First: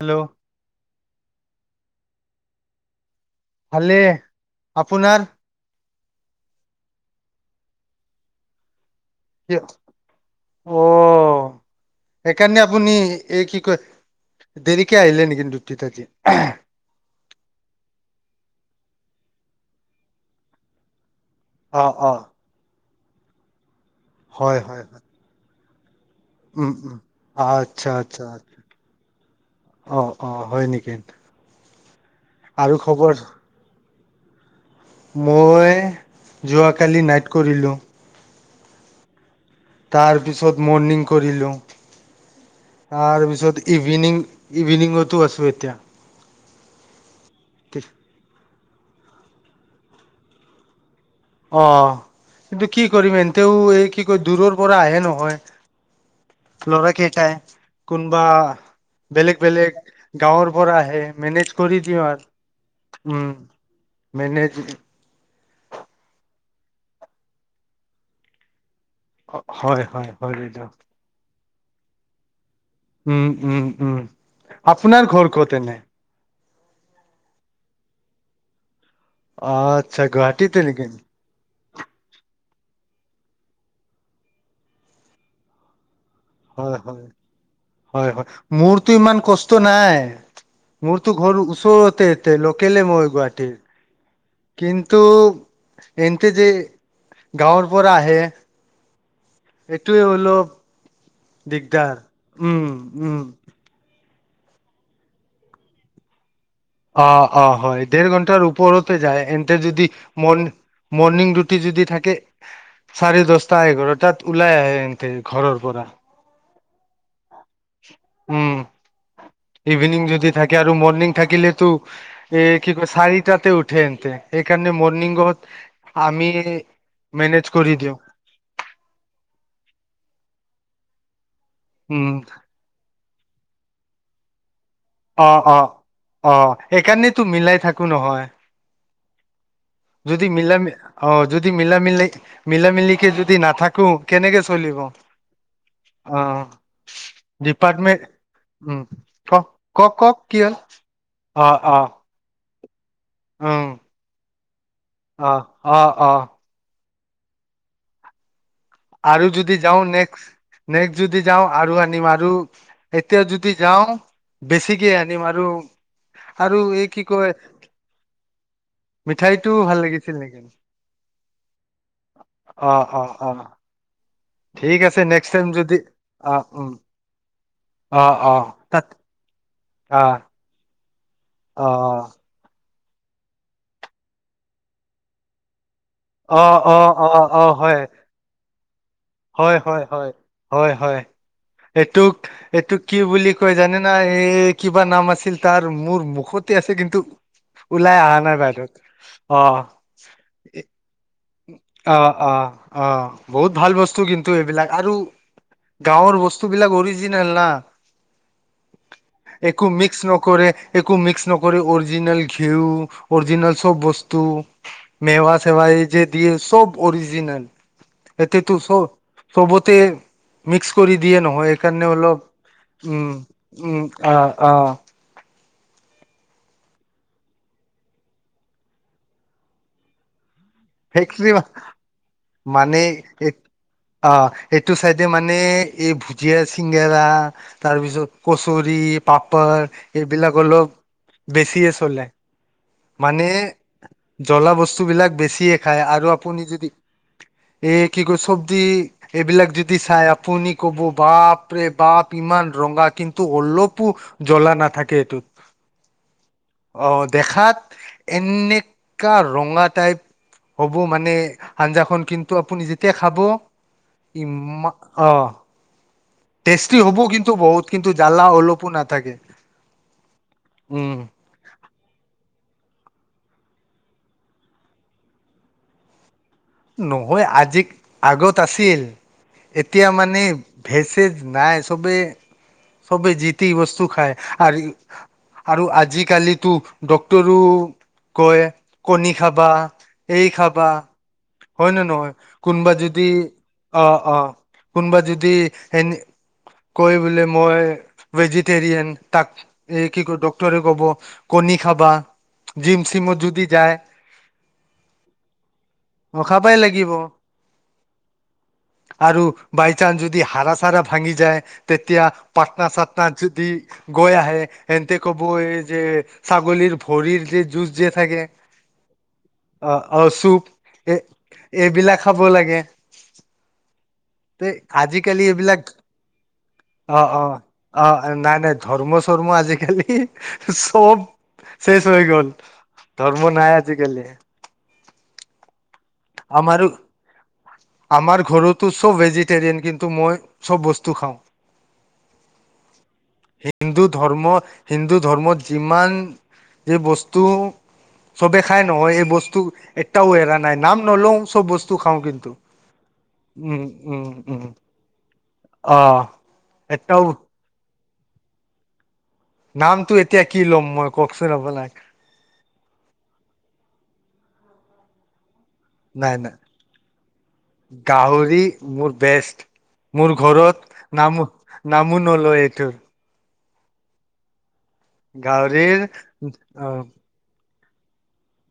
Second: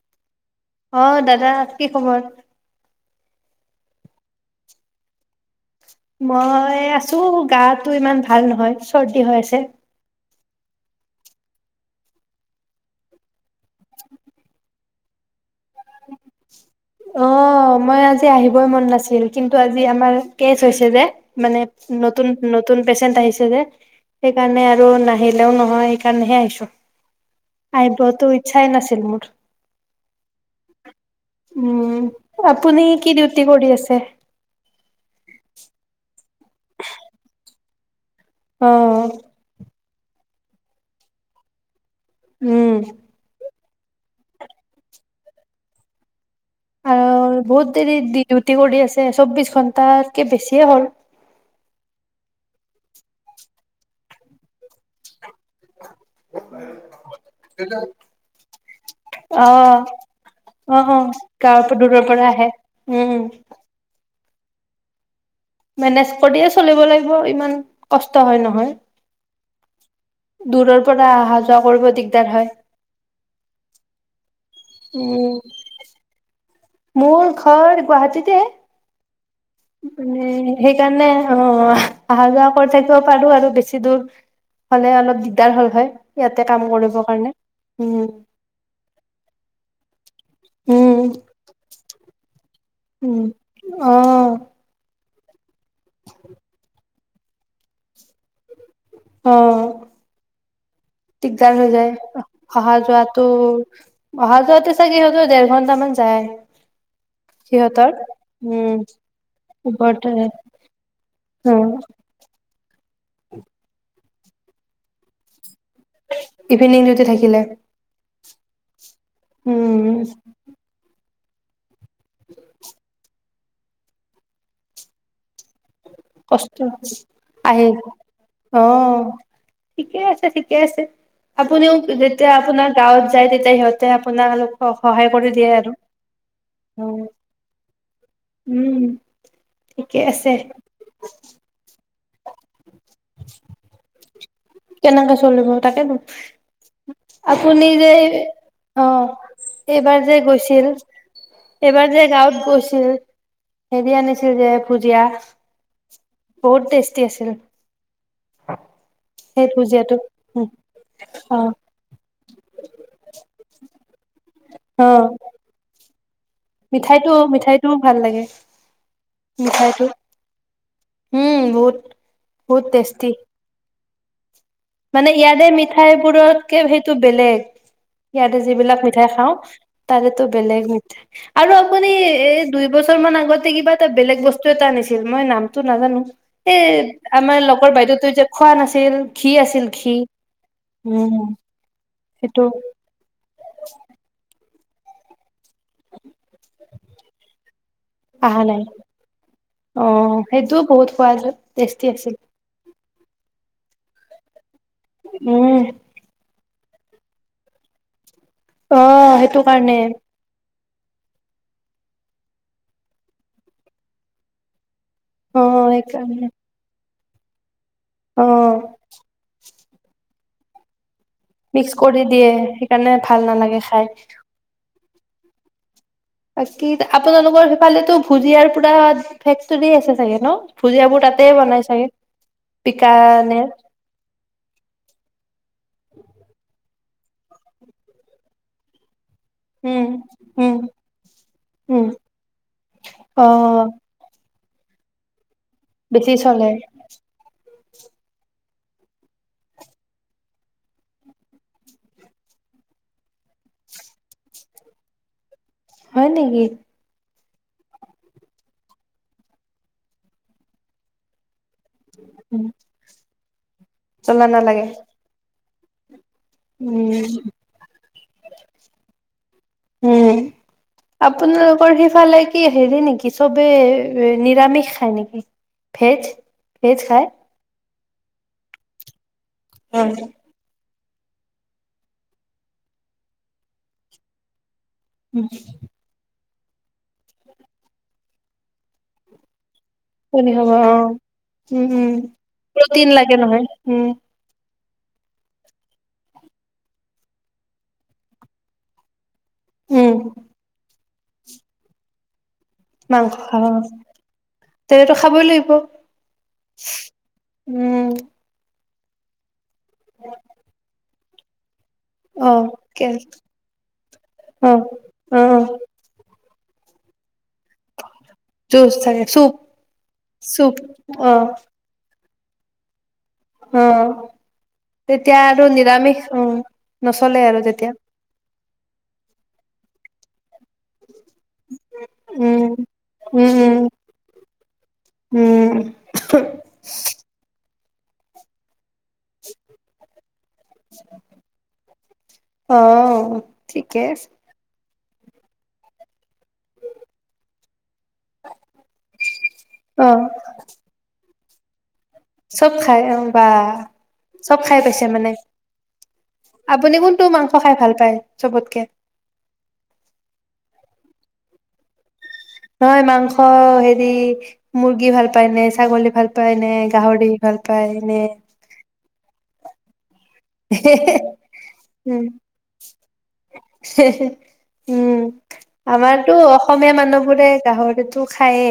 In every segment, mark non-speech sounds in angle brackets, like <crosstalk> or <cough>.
Hello অঁ দাদা কি খবৰ ভালে আপোনাৰ মই আছো গাতটো ইমান ভাল নহয় চৰ্দি হৈ আছে অঁ সেইকাৰণে আপুনি এই কি কয় দেৰিকে আহিলে কিন্তু অঁ মই আজি আহিবই মন নাছিল কিন্তু আজি আমাৰ কেচ হৈছে যে মানে অ অ নতুন নতুন পেচেণ্ট আহিছে যে হয় সেইকাৰণে হয় আৰু হয় নাহিলেও ন হয় উম উম আচ্ছা আচ্ছা ইচ্ছাই নাছিল মোৰ অ অ হয় নেকি উম আৰু আপুনি খবৰ কি ডিউটি কৰি আছে? মই যোৱাকালি নাইট কৰিলোঁ অঁ তাৰ পিছত মৰ্ণিং কৰিলো উম তাৰপিছত ইভিনিং ইভিনিঙতো আছোঁ এতিয়া আৰু বহুত দেৰি দিও টি কৰি আছে চৌব্বিশ ঘণ্টাতকে বেছিয়ে হ'ল অঁ কিন্তু কি কৰিম এনতেও এই কি কয় দূৰৰ পৰা আহে নহয় লৰা কেইটাই কোনোবা বেলেগ অ বেলেগ গাঁৱৰ অ পৰা অ আহে মেনেজ গাঁৱৰ কৰি দূৰৰ দিওঁ পৰা আহে আৰু উম মেনেজ মেনেজ কৰিয়ে চলিব লাগিব ইমান কষ্ট হয় নহয় হয় হয় হয় বাইদউ দূৰৰ পৰা অহা যোৱা কৰিব দিগদাৰ হয়। উম উম উম আপোনাৰ উম, ঘৰ ক'ত এনে মোৰ ঘৰ গুৱাহাটীতে আচ্ছা মানে গুৱাহাটীতে নেকি সেইকাৰণে অঁ অহা যোৱা কৰি থাকিব পাৰো আৰু বেছি দূৰ হলে অলপ দিগদাৰ হল হয় ইয়াতে কাম হয় কৰিবৰ হয় কাৰণে। উম, হয় হয় মোৰটো ইমান কষ্ট নাই উম, মোৰতো ঘৰ ওচৰতে লোকেলে মই উম, গুৱাহাটীৰ অ', কিন্তু এনকে যে গাঁৱৰ পৰা আহে অঁ এইটোৱে অলপ দিগদাৰ হৈ যায় উম অহা উম যোৱাটো অহা যোৱাতে চাগে ইহতৰ দেৰ ঘণ্টা মান যায় অঁ অঁ হয় সিহঁতৰ। দেৰ ঘন্টাৰ উম, ওপৰতে যায়, এন্ত যদি ওপৰতে ম মৰ্ণিং দিউটি অ' যদি থাকে চাৰে দহটা এঘাৰটাত ওলাই আহে এনকে ঘৰৰ পৰা ইভিনিং যদি থাকিলে উম ইভিনিং উম যদি থাকে আৰু মৰ্নিং থাকিলেতো এ কি কয় শাৰী তাতে উঠে ইহঁতে সেইকাৰণে মৰ্নিং ৱক কষ্ট আহ দিওঁ অঁ ঠিকে আছে। কে আছে আপুনিও উম যেতিয়া আপোনাৰ গাঁৱত যাই তেতিয়া সিহঁতে আপোনাক <inaudible> কৰি দিয়ে আৰু অ'-অ'-অ' সেইকাৰণেতো মিলাই থাকো নহয়, উম ঠিকে যদি আছে মিলা- মি অ' যদি মি-মিলা-মিলিকে যদি নাথাকো কেনেকে চলি কেনেকে চলিব। তাকেতো আপুনি যে ডিপাৰ্টমেন্ট উম অ' ক কওক এইবাৰ যে কওক কি হ'ল গৈছিল, অ অ এইবাৰ যে গাঁও উম <inaudible> হেৰি আনিছো। লেপ অ', -অ' অ বহুত টেষ্টি টি আছিল। আৰু সেই যদি যাও, ভুজিয়াটো নেক্স-নেক্স যদি অ যাও আৰু আনিম, আৰু এতিয়া যদি যাও বেছিকে আনিম আৰু আৰু এই মিঠাইতটো, মিঠাইটোও ভাল লাগে। মিঠাইতটো ভাল মিঠাইটো লাগিছিল নেকি? উম বহুত, বহুত অ অ টেষ্টি অ ঠিক আছে মানে নেক্সট ইয়াতে টাইম যদি অ মিঠাইবোৰতকে উম সেইটো বেলেগ। অ অ ইয়াতে তাত যিবিলাক মিঠাই খাওঁ। অ তাৰেতো বেলেগ মিঠাই আৰু অ আপুনি এই দুই বছৰ মান আগতে কিবা এটা বেলেগ বস্তু এটা আনিছিল, মই নামটো নাজানো অ এই অ অ আমাৰ লগৰ বাইদেউ তো যে খোৱা নাছিল। ঘি আছিল ঘি হয়-হয়-হয়-হয়-হয়। উম তোক সেইটো এইটোক কি বুলি কৈ জানি নাই এই কিবা নাম আছিল। তাৰ মোৰ মুখতে আছে কিন্তু ওলাই অহা নাই বাহিৰত অ' সেইটোও বহুত সোৱাদ টেষ্টি অ, আছিল অ, অ বহুত ভাল বস্তু কিন্তু এইবিলাক, আৰু উম গাঁৱৰ বস্তু বস্তুবিলাক অৰিজিনেল না অ সেইটো একো কাৰণে মিক্স নকৰে একো মিক্স নকৰি অৰিজিনেল ঘিউ, অৰিজিনেল চব বস্তু, মেৱ অ চেৱ এই যে, সেইকাৰণে চব অৰিজনেল অ এতিতো চ চবত। মিক্স কৰি দিয়ে নহয় মিক্স এইেইকাৰণে কৰি অলপ দিয়ে সেইকাৰণে উম ভাল নালাগে উম খাই অ অ বাকি আপোনালোকৰ সেইফালেতো ভুজিয়াৰ পুৰা ভে আছে চাগে ন? ভুজিয়াবোৰ তাতে বনাই চাগে মানে বিকানেৰ অঁ এইটো চাইডে মানে এই ভুজিয়াছিল গেৰা তাৰপিছত কচুৰী, পাপাৰ উম এইবিলাক হল উম বেছি উম চলে মানে! অ জল্লা বস্তুবিলাক বেছি খায় আৰু বেছি আপুনি চলে যদি এই কি ক চব্জদি এইবিলাক যদি চাই আপুনি কব বাপ ৰে বাপ ইমান ৰঙা কিন্তু অলপো জ্বলা নাথাকে এইটোত। হয় নেকি! অহ দেখাত এনেকুৱা ৰঙা টাইপ হ'ব মানে আঞ্জাখন কিন্তু উম, আপুনি যেতিয়া খাব ই চলা নালাগে অঁ টেষ্টি হ'ব উম কিন্তু বহুত কিন্তু জ্বালা অলপো না থাকে উম উম আপোনালোকৰ সেইফালে কি হেৰি নেকি চবে নিৰামিষ খায় নেকি ভেজ? ভেজ খায় নহয় আজি আগত আছিল এতিয়া মানে ভেষেজ নাই চবে চবে জতি বস্তু খায় আৰু আৰু আজিকালি ত ডক্তৰো কয় কণী খাবা ুন এই খাবা হয় ন নহয় কোনোবা যদি নহয় উম অঁ অঁ কোনোবা যদি এ কৈ বোলে মই ভেজিটৰিয়ান তাক এ উম কি ক ডক্টৰেট ক'ব কণী খাবা জিম মাংস চিমত খাব যদি যায় তেনেতো খাবই লাগিব মুখা পাই লাগিব উম আৰু বাই চান্স যদি হাৰা চাৰা ভাঙি যায় তেতিয়া অ পাটনা কে চাটনা যিদি গোয় আহ অ এন তে অ কবো যেে ছাগলীৰ ভৰিৰ যে জুচ যে থাকে জুচ থাকে চুপ অঁ অঁ চুপ এ এইবিলাক খাব লাগে অঁ তে তেতিয়া আজিকালি আৰু এইবিলাক নিৰামিষ অ অ অ নচলে আৰু তেতিয়া অ নাই নাই ধৰ্ম চৰ্মৰ্ম আজিকালি সব শেষ হৈ গল উম উম ধৰ্মৰ্ম নাই উম আজিকালি উম আমাৰ আমাৰ ঘৰতো চব ভেজিটেৰিয়ান কিন্তু মই চব বস্তু অ খাওঁ ঠিকে হিন্দু আছে ধৰ্ম হিন্দু ধৰ্মত যিমান য বস্তু চবে খায় নহয় এই বস্তু অ এটাও এৰা নাই নাম ব বস্ত চব খাই অ বা উম চব উম খাই পাইছে মানে অ আপুনি কোনটো এটাও মাংস খাই ভাল পায় চবতকে। নামটো এতিয়া কি ল'ম মই কওকচোন আপোনাক। নহয় মাংস হেৰি মুৰ্গী ভাল পাই ন। ছাগলী ভাল নাই পায় নাই নে গাহৰি ভাল পায় নে। গাহৰি মোৰ বেষ্ট মোৰ ঘৰত নামো নামনলয় এইটোৰ। হে হে। উম গাহৰিৰ আমাৰতো অ অসমীয়া মানুহবোৰে গাহৰি। সেইটো খায়ে।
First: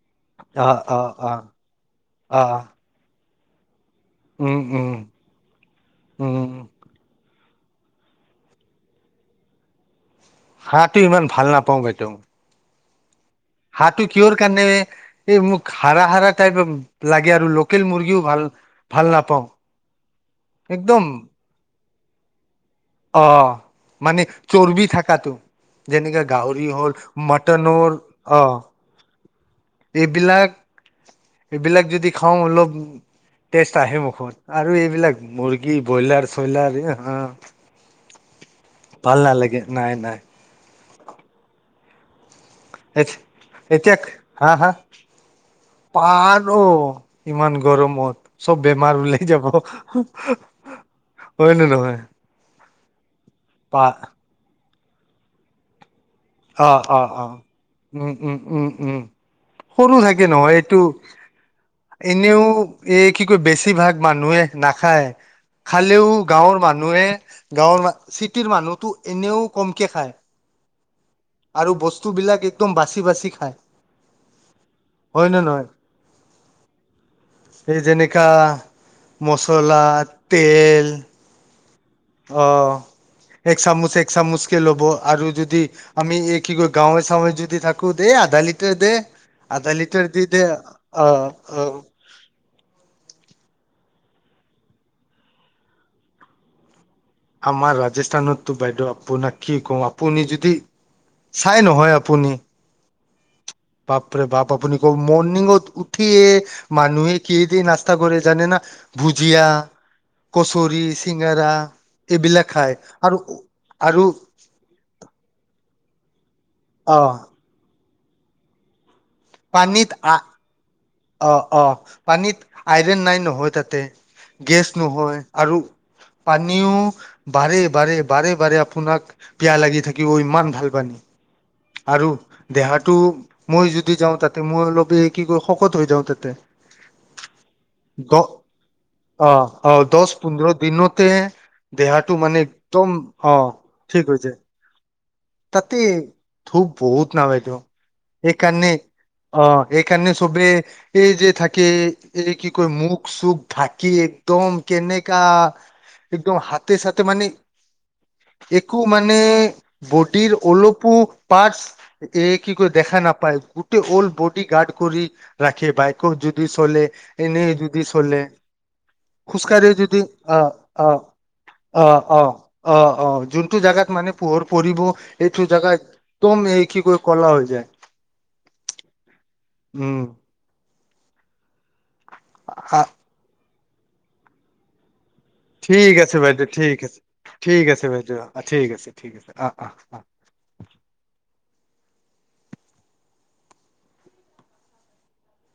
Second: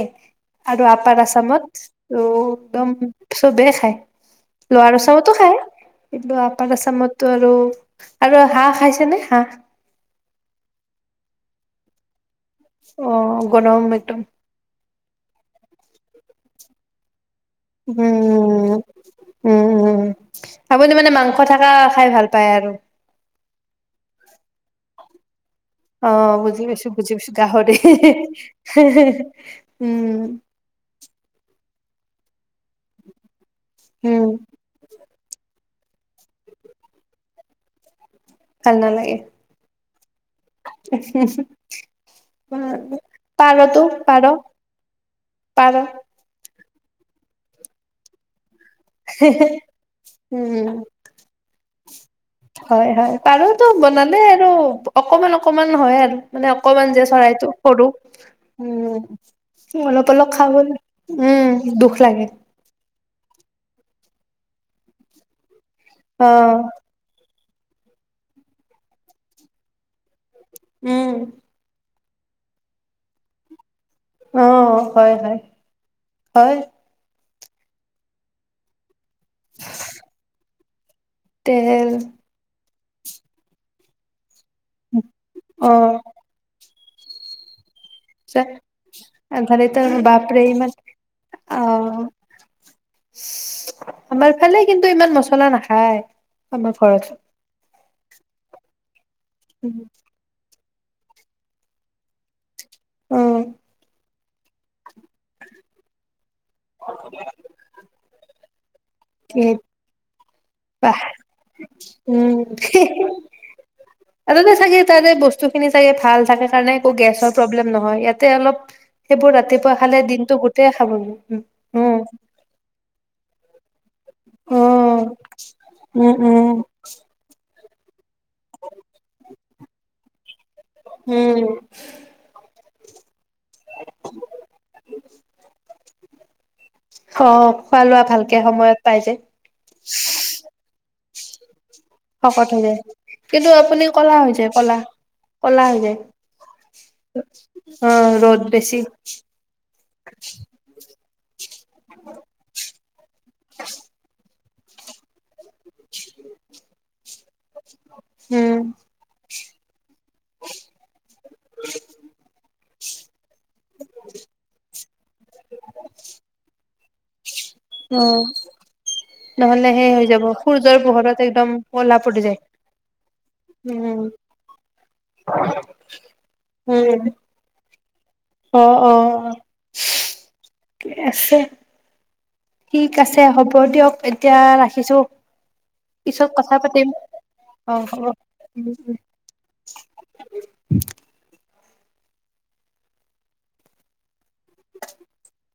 অ আৰু অ আপাৰ অ আছামত ত অ একদম। চব বে খায়। উম লোৱা উম ৰচাওতো খাই কিন্তু। উম আছামতটো আৰু আৰু হাঁহ খাইছে নে হাঁহ। হাঁহটো ইমান ভাল নাপাওঁ বাইদেউ। হয়। হাহঁ তটো কিয় কাৰনে। এই মোক হাৰ হাৰা টাইপ লাগে। আৰু লোকেল উম, মুৰ্গীও ভাল উম, ভাল নাপাওঁ উম আপুনি একদম মানে মাংস থকা। খাই ভাল পায় আৰু। অ মানে চৰ্বি থাকাতো অ যেনেকে বুজি গাহৰি পাইছো হ'ল বুজি পাইছো গাহৰি মটনৰ অ। উম এইবিলাক। এইবিলাক যদি খাওঁ অলপ। টেষ্ট আহে উম মুখত আৰু এইবিলাক মুৰ্গী। কি বইলাৰ চয়লাৰ হা। খাল নালাগে। ভাল নাই নাই পাৰ তো এতিয়া পাৰ হা হা পাৰ। অ ইমান গৰমত। চব বেমাৰ ওলাই যাব উ হয় নে নহয় হয় হয় পাৰতো পা বনালে আৰু। অকমান অকমান হয় আৰু। মানে অ', অকমান যে অ', অ', চৰাইটো সৰু উম সৰু অলপ থাকে অলপ খাব নহয় উম এইটো দুখ লাগে। এনেও এই কি কয় বেছিভাগ মানুহে নাখায়। খালিও অ গাঁওৰ মনুহে। গাঁৱৰ ম চিটিৰ মানুহতো এনেও কমকে খায়। উম আৰু বস্তু। বস্তুবিলাক একদম বাচি বাচি খায়। অ হয় হয় হয়। সেই যেনেকা মচলা তেজ উম। তেল আহ। এক চামুচ এক চামুচ খ ল'ব আৰু যদি অ আমি এই কি কয় গাঁৱে চাওয়ে যদি থাক দে আধা লিটাৰ দে আধা লিটাৰ দি দে অ অ আমাৰ ফালে কিন্তু ইমান মছলা নাখায়। আমাৰ ঘৰত আমাৰ ৰাজ ৰাজস্থানতো বাইদেউ আপোনাক কি উম কওঁ আপুনি যদি চাই নহয় আপুনি উম। বাপৰে বাপ আপুনি মৰ্নিংত উঠিয়ে মানুহে কিহে দি নাস্তা কৰে জানে না? ভুজিয়া, কচৰি, বাহ চিঙৰা এইবিলাক খায় উম আৰু আৰু চাগে তাৰে বস্তু খিনি চাগে ভাল থাকে। কাৰণে একো অ গ্ৰেচৰ প্ৰব্লেম নহয়। হয় ইয়াতে অলপ সেইবোৰ ৰাতিপুৱা পানীত খালে আ দিনতটো গোটেই খাব। উম অ অ উম পানীত আইৰন নাই নহয় তাত। তে। গেছ নহয় আৰু উম পানীও বাঢ় বাৰে বাৰে বাৰে আপোনাক পিয়াহ লাগি থাকিব ইমান ভাল পানী। উম আৰু দেহাটো মই যদি যাওঁ তাতে মই অলপ এই কি ক শকত হৈ যাওঁ তাতে। অ খোৱা লোৱা দ ভালকে সময়ত পাই যে অ অ দছ পোন্ধৰ দিনতে দেহাটো মানে শকত হৈ যায় একদম অ কিন্তু আপুনি কলা হৈ যায় কলা। কলা তাতে হৈ যায় ধূপ বহুত নাপাই তেওঁ অ ৰ'দ এইকাৰণনে, বেছি অ এইকাৰণে চবে এই যে থাকে এই কি কয় মুখ চুখ ঢাকি তম কেনেকা একদম হাতে চতে মানে উম একো মানে বটিৰ অলপু পাৰ্ট এ কি কৰি দেখা নাপায় গোটেই ল্ড বডি গাৰ্ড কৰি ৰাখে বাইক যদি চলে উ এনেই যদি চলে নহলে খোজকাঢ়ি সেই যদি হৈ যাব অ সূৰ্যৰ অ পোহৰত একদম অ কলা পৰি অ যায় অ অ যোনটো জোগাত উম মানে পোহৰ প়ব এইটো জাগা একদম এক কৰিৈ উম কলা হৈ যায় অ অ অ উম আছেয়‌ আ ঠিক আছে হ'ব ক দিয়ক এতিয়া ৰাখিছো ঠিক আছে পিছত বাইদেউ কথা ঠিক পাতিম আছে ঠিক অ আছে হ'ব বাইদউ উম ঠিক উম আছে ঠিক আছে অ অ অ <inaudible>